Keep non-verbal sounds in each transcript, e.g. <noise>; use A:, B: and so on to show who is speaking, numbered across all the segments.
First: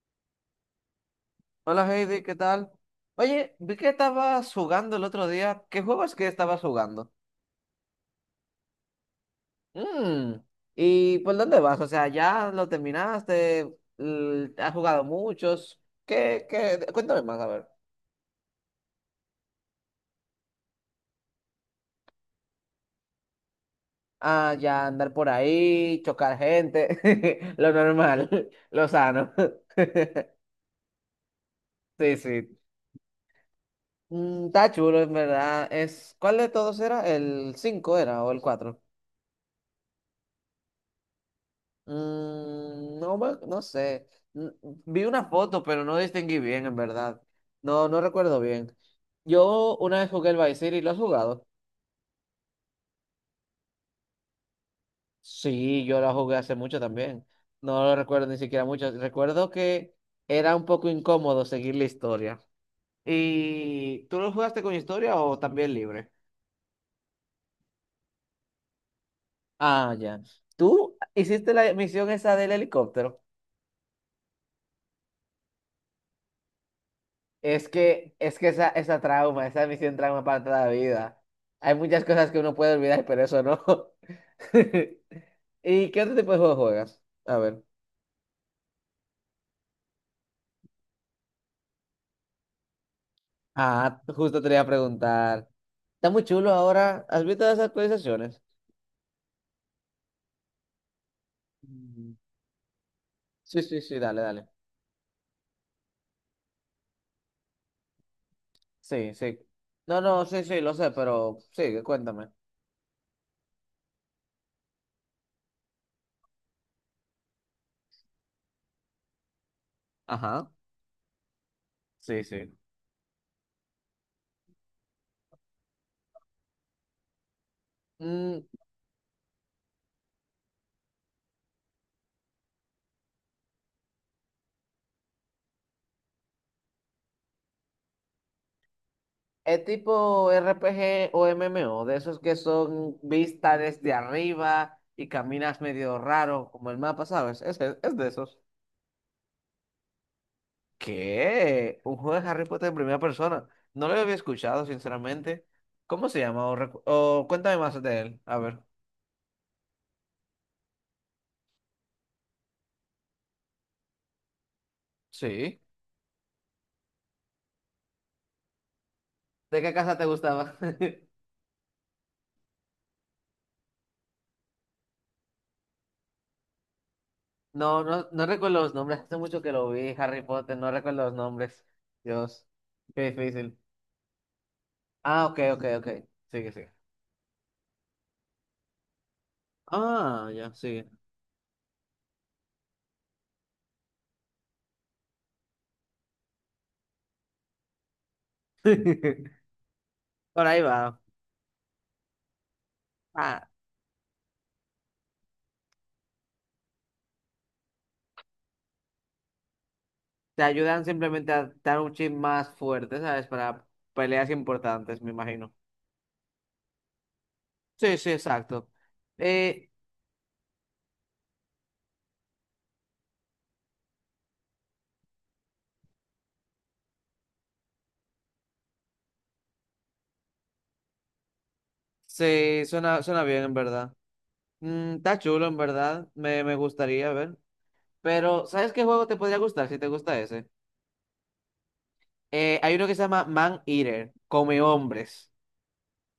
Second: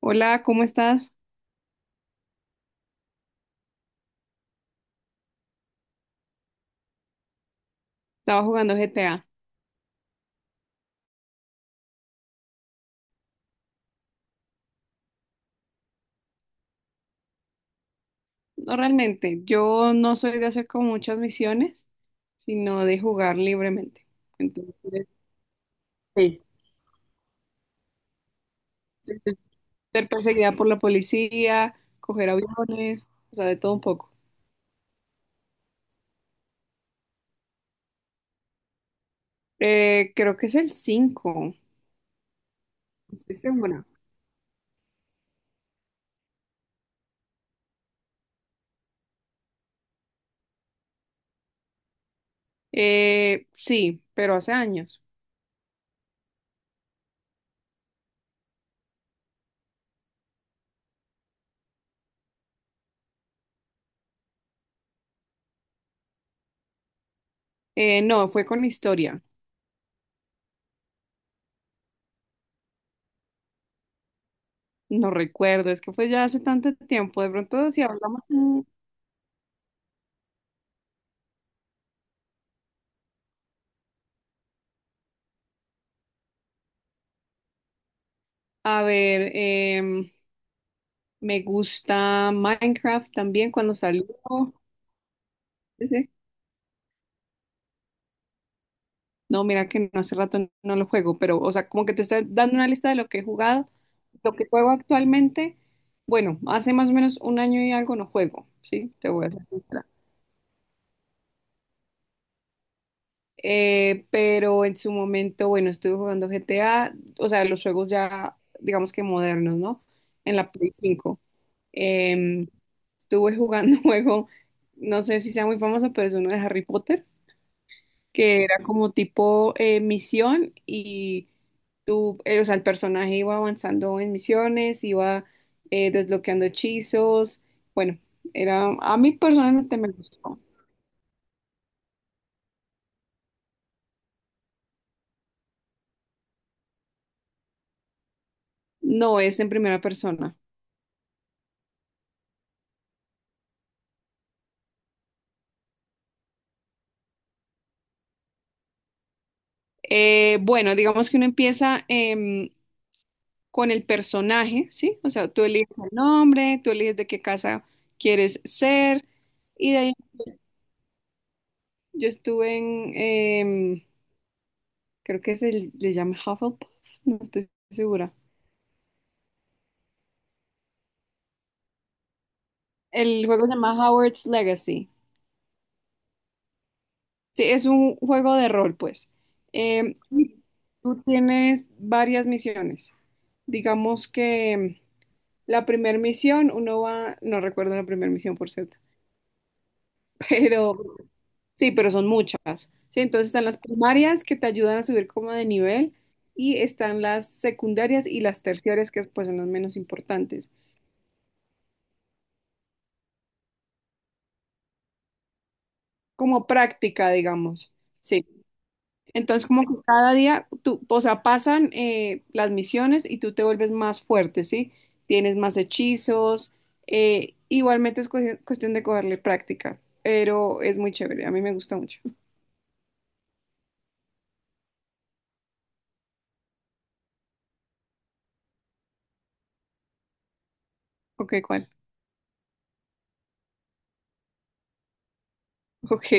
A: Hola, ¿cómo estás?
B: Hola Heidi, ¿qué tal? Oye, vi que estabas jugando el otro día. ¿Qué juegos que estabas jugando?
A: Estaba jugando GTA.
B: Mm. ¿Y por dónde vas? O sea, ¿ya lo terminaste? ¿Has jugado muchos? ¿Qué? Cuéntame más, a ver.
A: No realmente, yo no soy de hacer como muchas misiones, sino de jugar libremente.
B: Ah, ya
A: Entonces,
B: andar por ahí, chocar
A: sí.
B: gente, <laughs> lo normal, <laughs> lo
A: Sí,
B: sano. <laughs>
A: ser perseguida por la policía,
B: Sí,
A: coger
B: sí.
A: aviones, o sea, de todo un poco.
B: Está chulo, en verdad. ¿Cuál de todos era? ¿El 5 era o el cuatro?
A: Creo que es el 5. No
B: No,
A: estoy
B: no
A: segura.
B: sé. N- Vi una foto, pero no distinguí bien, en verdad. No, no recuerdo bien. Yo una vez jugué el Vice City, ¿lo has jugado?
A: Sí, pero hace años.
B: Sí, yo la jugué hace mucho también. No lo recuerdo ni siquiera mucho. Recuerdo que era un poco incómodo seguir la historia. ¿Y tú lo jugaste con historia o también libre?
A: No, fue con historia.
B: Ah, ya. ¿Tú hiciste la misión esa del helicóptero?
A: No recuerdo, es que fue ya hace tanto tiempo. De
B: Es
A: pronto, si
B: que,
A: hablamos,
B: es que esa, esa trauma, esa misión trauma para toda la vida. Hay muchas cosas que uno puede olvidar, pero eso no. <laughs> ¿Y qué otro tipo de juego juegas? A ver.
A: a ver, em, me gusta Minecraft también cuando
B: Ah,
A: salió.
B: justo te lo iba a preguntar.
A: Ese.
B: Está muy chulo ahora. ¿Has visto las actualizaciones?
A: No, mira que no, hace rato no lo juego, pero, o sea, como que te
B: Mm.
A: estoy dando una lista de lo que he
B: Sí,
A: jugado,
B: sí, sí, dale,
A: lo que
B: dale.
A: juego actualmente. Bueno, hace más o menos un año y algo no juego, ¿sí? Te
B: Sí,
A: voy a
B: sí.
A: ser sincera.
B: No, no, sí, sí, lo sé, pero sí, cuéntame.
A: Pero en su momento, bueno, estuve jugando GTA, o sea, los juegos ya, digamos que modernos, ¿no? En
B: Ajá.
A: la Play cinco.
B: Sí,
A: Em,
B: sí.
A: Estuve jugando <laughs> un juego, no sé si sea muy famoso, pero es uno de Harry Potter, que era como tipo misión y tú, o sea, el personaje iba avanzando en misiones, iba desbloqueando hechizos. Bueno, era, a mí
B: Es
A: personalmente me
B: tipo
A: gustó.
B: RPG o MMO, de esos que son vistas desde arriba y caminas medio raro, como el mapa, ¿sabes? Es de esos.
A: No es en primera persona.
B: ¿Qué? Un juego de Harry Potter en primera persona. No lo había escuchado, sinceramente. ¿Cómo se llama? O cuéntame más de él. A ver.
A: Bueno, digamos que uno empieza con el personaje, ¿sí? O sea, tú
B: Sí.
A: eliges el nombre, tú eliges de qué casa quieres ser,
B: ¿De qué
A: y de ahí
B: casa te gustaba? <laughs>
A: yo estuve en, em, creo que se le llama Hufflepuff, no estoy
B: No, no,
A: segura.
B: no recuerdo los nombres. Hace mucho que lo vi, Harry Potter. No recuerdo los nombres. Dios, qué
A: El juego se
B: difícil.
A: llama Howard's Legacy.
B: Ah, ok, ok, ok. Sigue, sigue.
A: Sí, es un juego de rol, pues. Eh,
B: Ah,
A: y
B: ya, sí.
A: tú tienes varias misiones. Digamos que la primera misión, uno va, no recuerdo la primera misión, por cierto,
B: <laughs>
A: <laughs>
B: Por ahí
A: pero
B: va.
A: sí, pero son muchas. Sí, entonces están
B: Ah,
A: las primarias que te ayudan a subir como de nivel y están las secundarias y las terciarias, que pues son las menos
B: te
A: importantes,
B: ayudan simplemente a dar un chip más fuerte, ¿sabes? Para peleas importantes, me imagino.
A: como práctica, digamos.
B: Sí, sí,
A: Sí.
B: exacto.
A: Entonces, como
B: Eh,
A: que cada día, tú, o sea, pasan las misiones y tú te vuelves más fuerte, ¿sí? Tienes más hechizos. Igualmente es cuestión de cogerle práctica, pero es muy chévere. A mí me gusta mucho. <laughs>
B: sí, suena bien, en verdad. Está chulo, en verdad. Me gustaría ver. Pero, ¿sabes qué juego te podría gustar si te gusta ese?
A: Ok, ¿cuál?
B: Hay uno que se llama Man Eater, Come Hombres.
A: Ok,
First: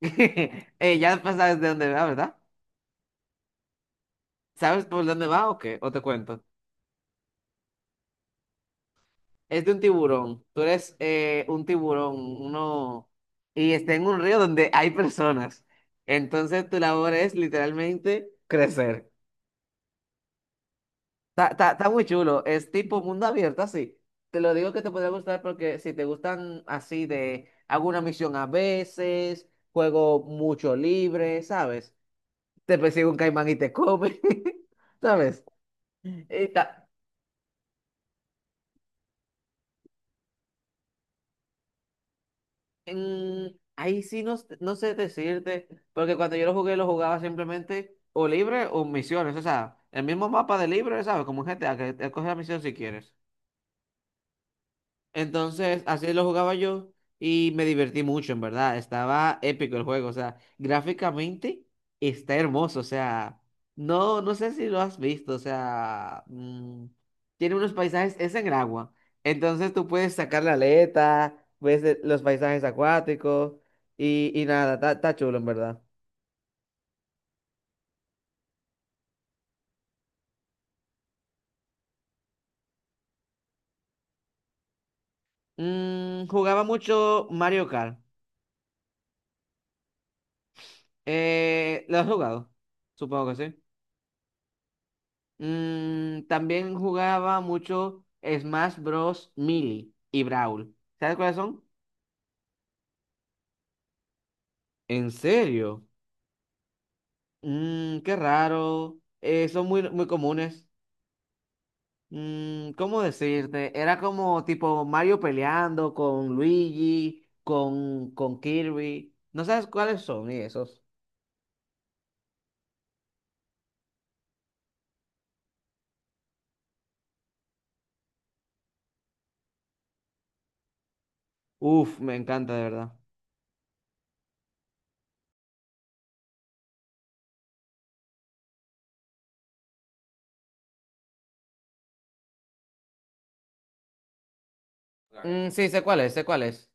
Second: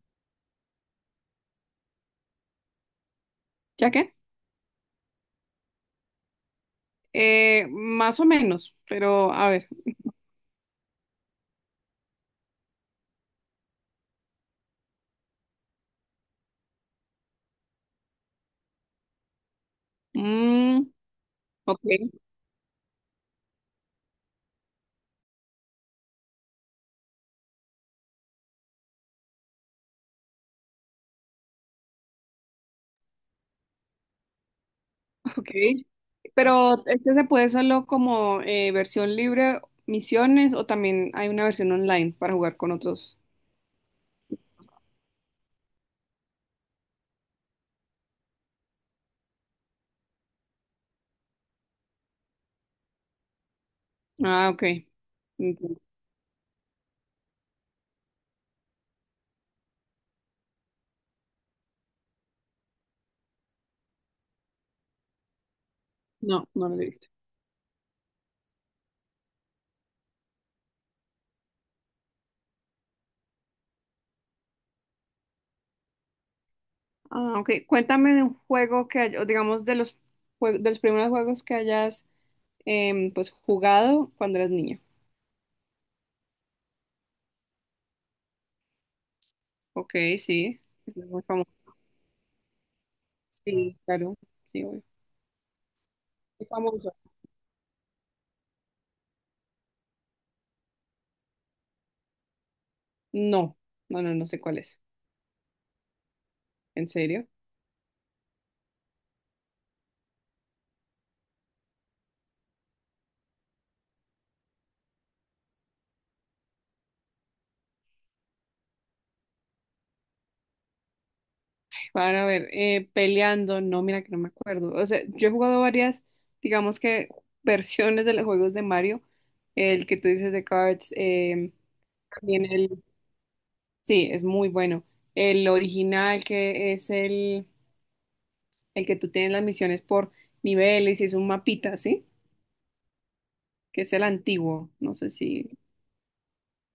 B: <laughs> Ya sabes de dónde va, ¿verdad?
A: ¿ya qué?
B: ¿Sabes por dónde va o qué? ¿O te cuento?
A: Más o menos, pero a
B: Es
A: ver.
B: de un tiburón. Tú eres un tiburón, uno, y está en un río donde hay personas. Entonces tu labor es literalmente crecer.
A: Mm,
B: Está, está-
A: ok,
B: está muy chulo. Es tipo mundo abierto, así. Te lo digo que te podría gustar porque si te gustan así de hago una misión a veces, juego mucho libre, ¿sabes? Te persigue un caimán y te come, <laughs> ¿sabes?
A: ok.
B: Y
A: Pero
B: ta-
A: este se puede solo como versión libre, misiones, o también hay una versión online para jugar con otros.
B: Mm, ahí sí no sé decirte, porque cuando yo lo jugué, lo jugaba simplemente o libre o misiones, o sea, el mismo mapa de libre, ¿sabes? Como en GTA que te escoges la misión si quieres.
A: Ah, ok.
B: Entonces, así lo jugaba yo y me divertí mucho, en verdad. Estaba épico el juego, o sea, gráficamente está hermoso, o sea, no sé si lo has visto, o sea,
A: No, no lo he visto.
B: tiene unos paisajes, es en el agua. Entonces tú puedes sacar la aleta, ves los paisajes acuáticos y nada, está chulo, en verdad.
A: Ah, ok. Cuéntame de un juego que, o digamos, de los, de los primeros juegos que hayas pues jugado cuando eras niño.
B: Jugaba mucho Mario Kart.
A: Ok, sí. Es muy famoso.
B: ¿Lo has jugado? Supongo que sí.
A: Sí, claro. Sí, obvio. Es
B: También
A: famoso.
B: jugaba mucho Smash Bros. Melee y Brawl. ¿Sabes cuáles son?
A: No, no, no, no, sé cuál es
B: ¿En serio?
A: ¿En serio?
B: Qué raro. Son muy, muy comunes. ¿Cómo decirte? Era como tipo Mario peleando con Luigi, con Kirby. ¿No sabes cuáles son y esos?
A: Para ver, peleando, no, mira que no me acuerdo. O sea, yo he jugado varias, digamos que versiones de los juegos de Mario. El que tú dices de Cards,
B: Uf, me
A: también
B: encanta de
A: el.
B: verdad.
A: Sí, es muy bueno. El original, que es el que tú tienes las misiones por niveles y es un mapita, ¿sí? Que es el antiguo. No sé
B: Mm,
A: si...
B: sí, sé cuáles, sé cuáles.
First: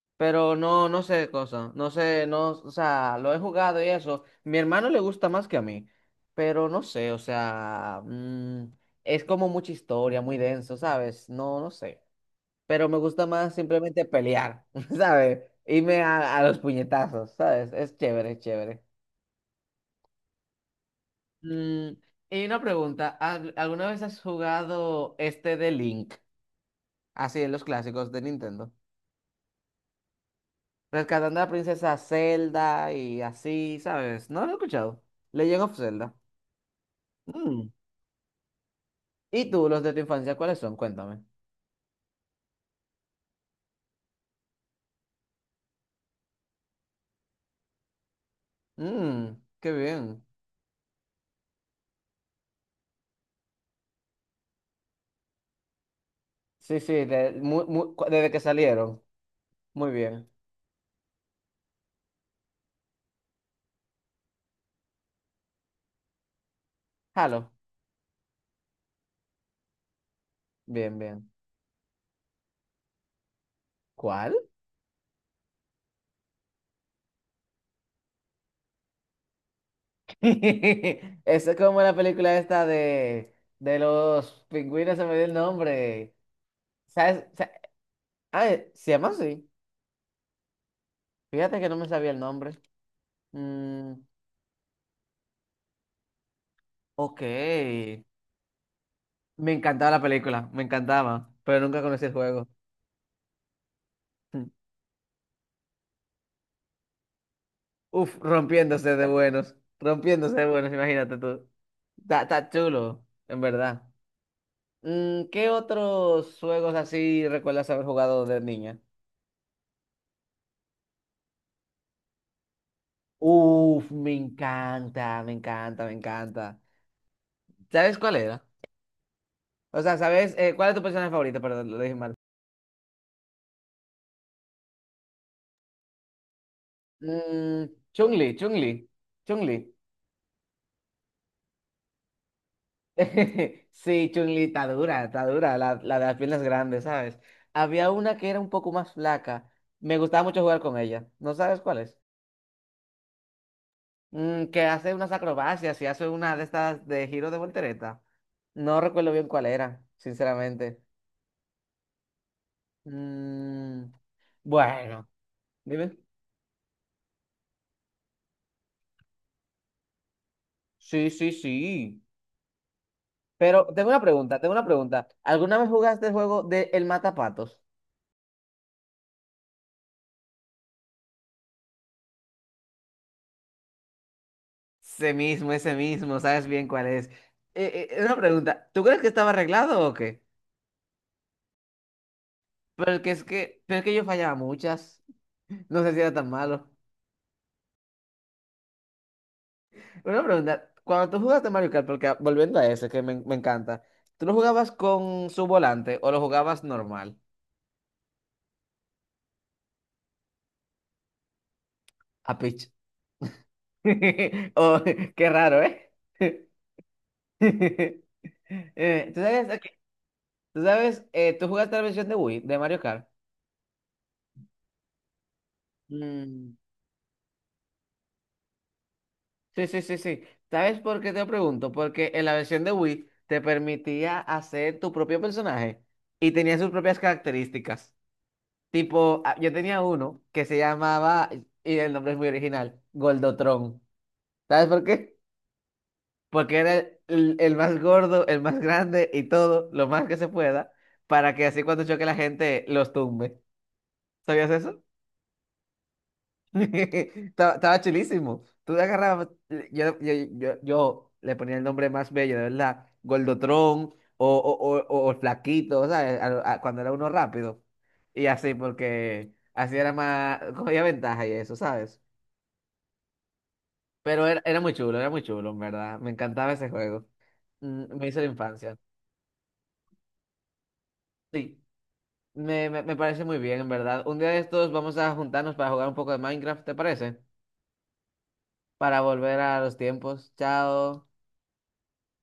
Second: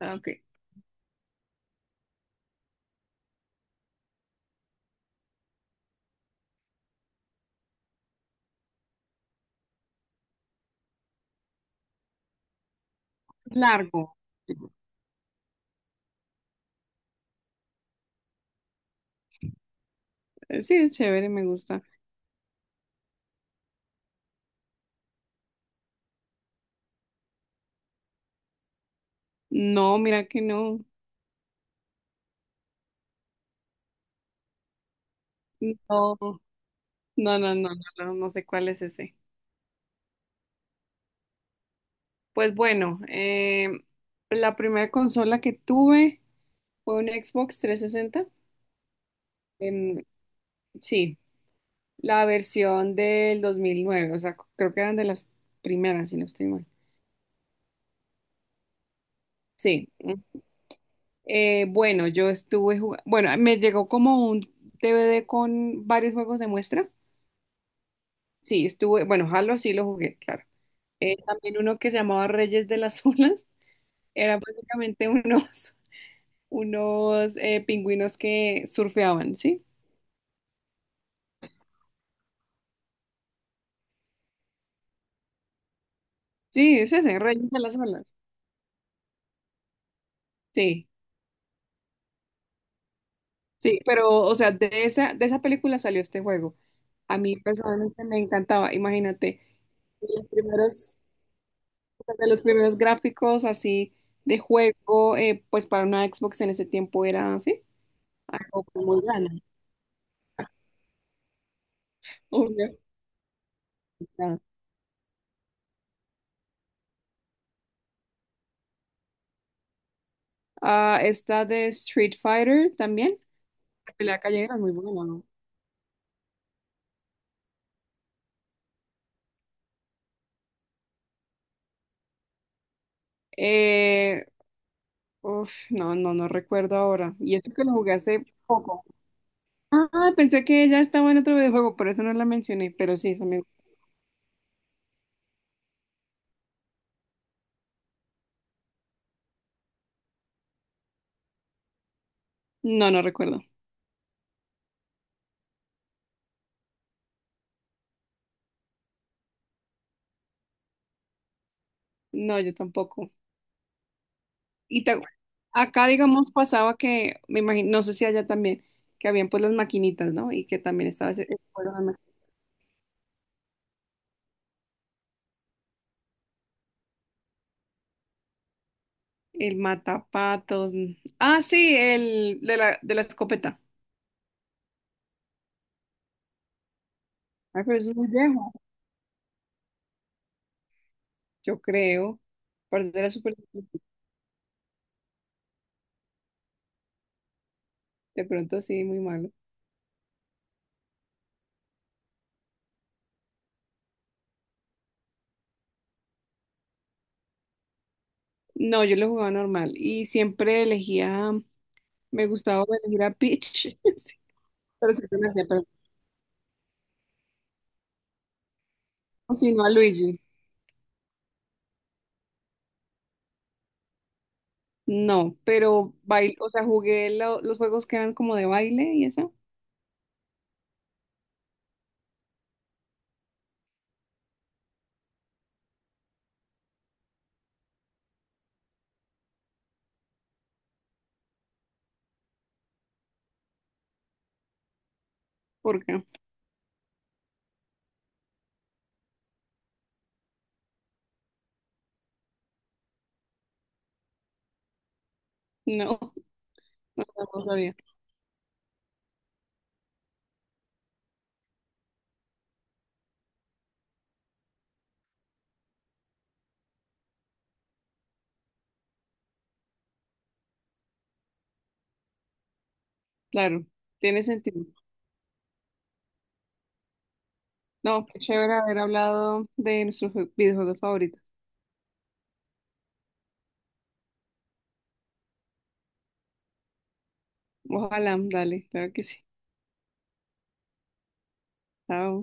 A: Ah, ok.
B: Pero no sé de cosa, no sé, no, o sea, lo he jugado y eso. Mi hermano le gusta más que a mí, pero no sé, o sea, es como mucha historia, muy denso, ¿sabes? No sé. Pero me gusta más
A: Largo.
B: simplemente pelear, <laughs> ¿sabes? Irme a, los puñetazos, ¿sabes? Es chévere, es chévere.
A: Sí, es chévere, me gusta.
B: Mm, y una pregunta, ¿alguna vez has jugado este de Link? Así en los clásicos de Nintendo.
A: No, mira que no.
B: Rescatando a la princesa Zelda y así, ¿sabes? No lo he escuchado. Legend of Zelda.
A: No, no, no,
B: Mm.
A: no, no, no, no sé cuál es ese.
B: ¿Y tú, los de tu infancia, cuáles son? Cuéntame.
A: Pues bueno, la primera consola que tuve fue un Xbox 360.
B: Mm, qué
A: Em,
B: bien.
A: sí, la versión del 2009, o sea, creo que eran de las primeras, si no estoy mal.
B: Sí, sí, desde que salieron.
A: Sí.
B: Muy bien.
A: Mm. Bueno, yo estuve jugando, bueno, me llegó como un DVD con varios juegos de muestra.
B: Halo.
A: Sí, estuve, bueno, Halo sí lo jugué, claro.
B: Bien, bien.
A: También uno que se llamaba Reyes de las <laughs> Olas,
B: ¿Cuál?
A: era básicamente unos, <laughs> unos pingüinos que surfeaban, ¿sí?
B: <laughs> Eso es como la película esta de los pingüinos, se me dio el nombre.
A: Sí, es ese,
B: ¿Sabes?
A: Reyes de las Olas.
B: Ah, se llama así.
A: Sí.
B: Fíjate que no me sabía el nombre.
A: Sí,
B: Mm,
A: pero, o sea, de esa película salió este juego. A
B: ok.
A: mí personalmente me encantaba, imagínate,
B: Me encantaba la
A: de los
B: película, me
A: primeros,
B: encantaba, pero nunca conocí el
A: de los
B: juego.
A: primeros gráficos así de
B: Mm.
A: juego, pues para una Xbox en ese tiempo era así,
B: Uf,
A: algo pues muy grande.
B: rompiéndose de buenos, imagínate tú. Está
A: Obvio.
B: chulo, en verdad. ¿Qué otros juegos así recuerdas haber jugado de niña?
A: Ah, esta de Street Fighter también,
B: Uf,
A: la
B: me
A: pelea callejera es muy buena,
B: encanta,
A: ¿no?
B: me encanta, me encanta. ¿Sabes cuál era? O sea, ¿sabes cuál es tu personaje favorito? Perdón, lo dije mal.
A: Eh, uf, no, no, no recuerdo ahora. Y eso que
B: Mm,
A: lo jugué hace
B: Chun-Li,
A: poco.
B: Chun-Li, Chun-Li.
A: Ah, pensé que ya estaba en otro videojuego, por eso no la mencioné, pero sí, también.
B: <laughs> Sí, Chun-Li está dura, la de las piernas grandes, ¿sabes? Había una que era un poco más flaca, me gustaba mucho jugar con ella, ¿no sabes cuál es?
A: No, no recuerdo.
B: Que hace unas acrobacias y hace una de estas de giro de voltereta. No recuerdo bien cuál era, sinceramente.
A: No, yo tampoco.
B: Mm,
A: Y te-
B: bueno,
A: Acá,
B: dime.
A: digamos, pasaba que, me imagino, no sé si allá también, que habían pues las maquinitas, ¿no? Y que también
B: Sí,
A: estaba ese,
B: sí,
A: el, juego
B: sí. Pero tengo una pregunta, tengo una pregunta. ¿Alguna vez jugaste el juego de El Matapatos?
A: el matapatos. Mm. Ah, sí, el de la escopeta.
B: Ese mismo, sabes bien cuál es.
A: Ah, pero eso es muy
B: Una
A: viejo,
B: pregunta, ¿tú crees que estaba arreglado o qué?
A: yo creo. Aparte
B: pero que
A: era
B: es
A: súper
B: que, pero
A: difícil.
B: es que yo fallaba muchas. No sé si era tan malo.
A: De pronto sí, muy malo.
B: Una pregunta, cuando tú jugaste Mario Kart, porque ah, volviendo a ese que me encanta, ¿tú lo jugabas con su volante o lo jugabas normal?
A: No, yo lo jugaba normal y siempre elegía, me
B: A
A: gustaba
B: pitch.
A: elegir a Peach, <laughs> sí,
B: <laughs> Oh,
A: pero siempre me
B: qué
A: hacía,
B: raro,
A: pero
B: ¿eh? <laughs> Eh, ¿tú
A: o si
B: sabes,
A: no
B: ok,
A: a Luigi.
B: ¿tú sabes, tú jugaste la versión de Wii, de Mario Kart?
A: No, pero bail, <laughs> o
B: Mm.
A: sea, jugué los juegos que eran como de baile y eso,
B: Sí, sí, sí, sí. ¿Sabes por qué te pregunto? Porque en la versión de Wii te permitía hacer tu propio personaje y tenía sus propias características. Tipo, ah, yo tenía uno que se llamaba, y el nombre es muy original, Goldotron. ¿Sabes por qué?
A: porque
B: Porque era el más gordo, el más grande y todo, lo más que se pueda, para que así cuando choque la gente los tumbe. ¿Sabías eso?
A: no,
B: <laughs>
A: <laughs> no, no
B: Estaba,
A: sabía.
B: estaba chulísimo. Tú le agarrabas, yo le ponía el nombre más bello, de verdad. Gordotrón o Flaquito, ¿sabes? Cuando era uno rápido. Y así, porque así era más, cogía ventaja y eso, ¿sabes?
A: Claro, tiene
B: Pero era
A: sentido.
B: muy chulo, era muy chulo, en verdad. Me encantaba ese juego.
A: No,
B: Me
A: qué
B: hizo la
A: chévere
B: infancia.
A: haber hablado de nuestros videojuegos favoritos.
B: Sí, me parece muy bien, en verdad. Un día de estos vamos a juntarnos para jugar un poco de Minecraft, ¿te parece?
A: Ojalá, dale, claro
B: Para
A: que sí.
B: volver a los tiempos. Chao.
A: Chao.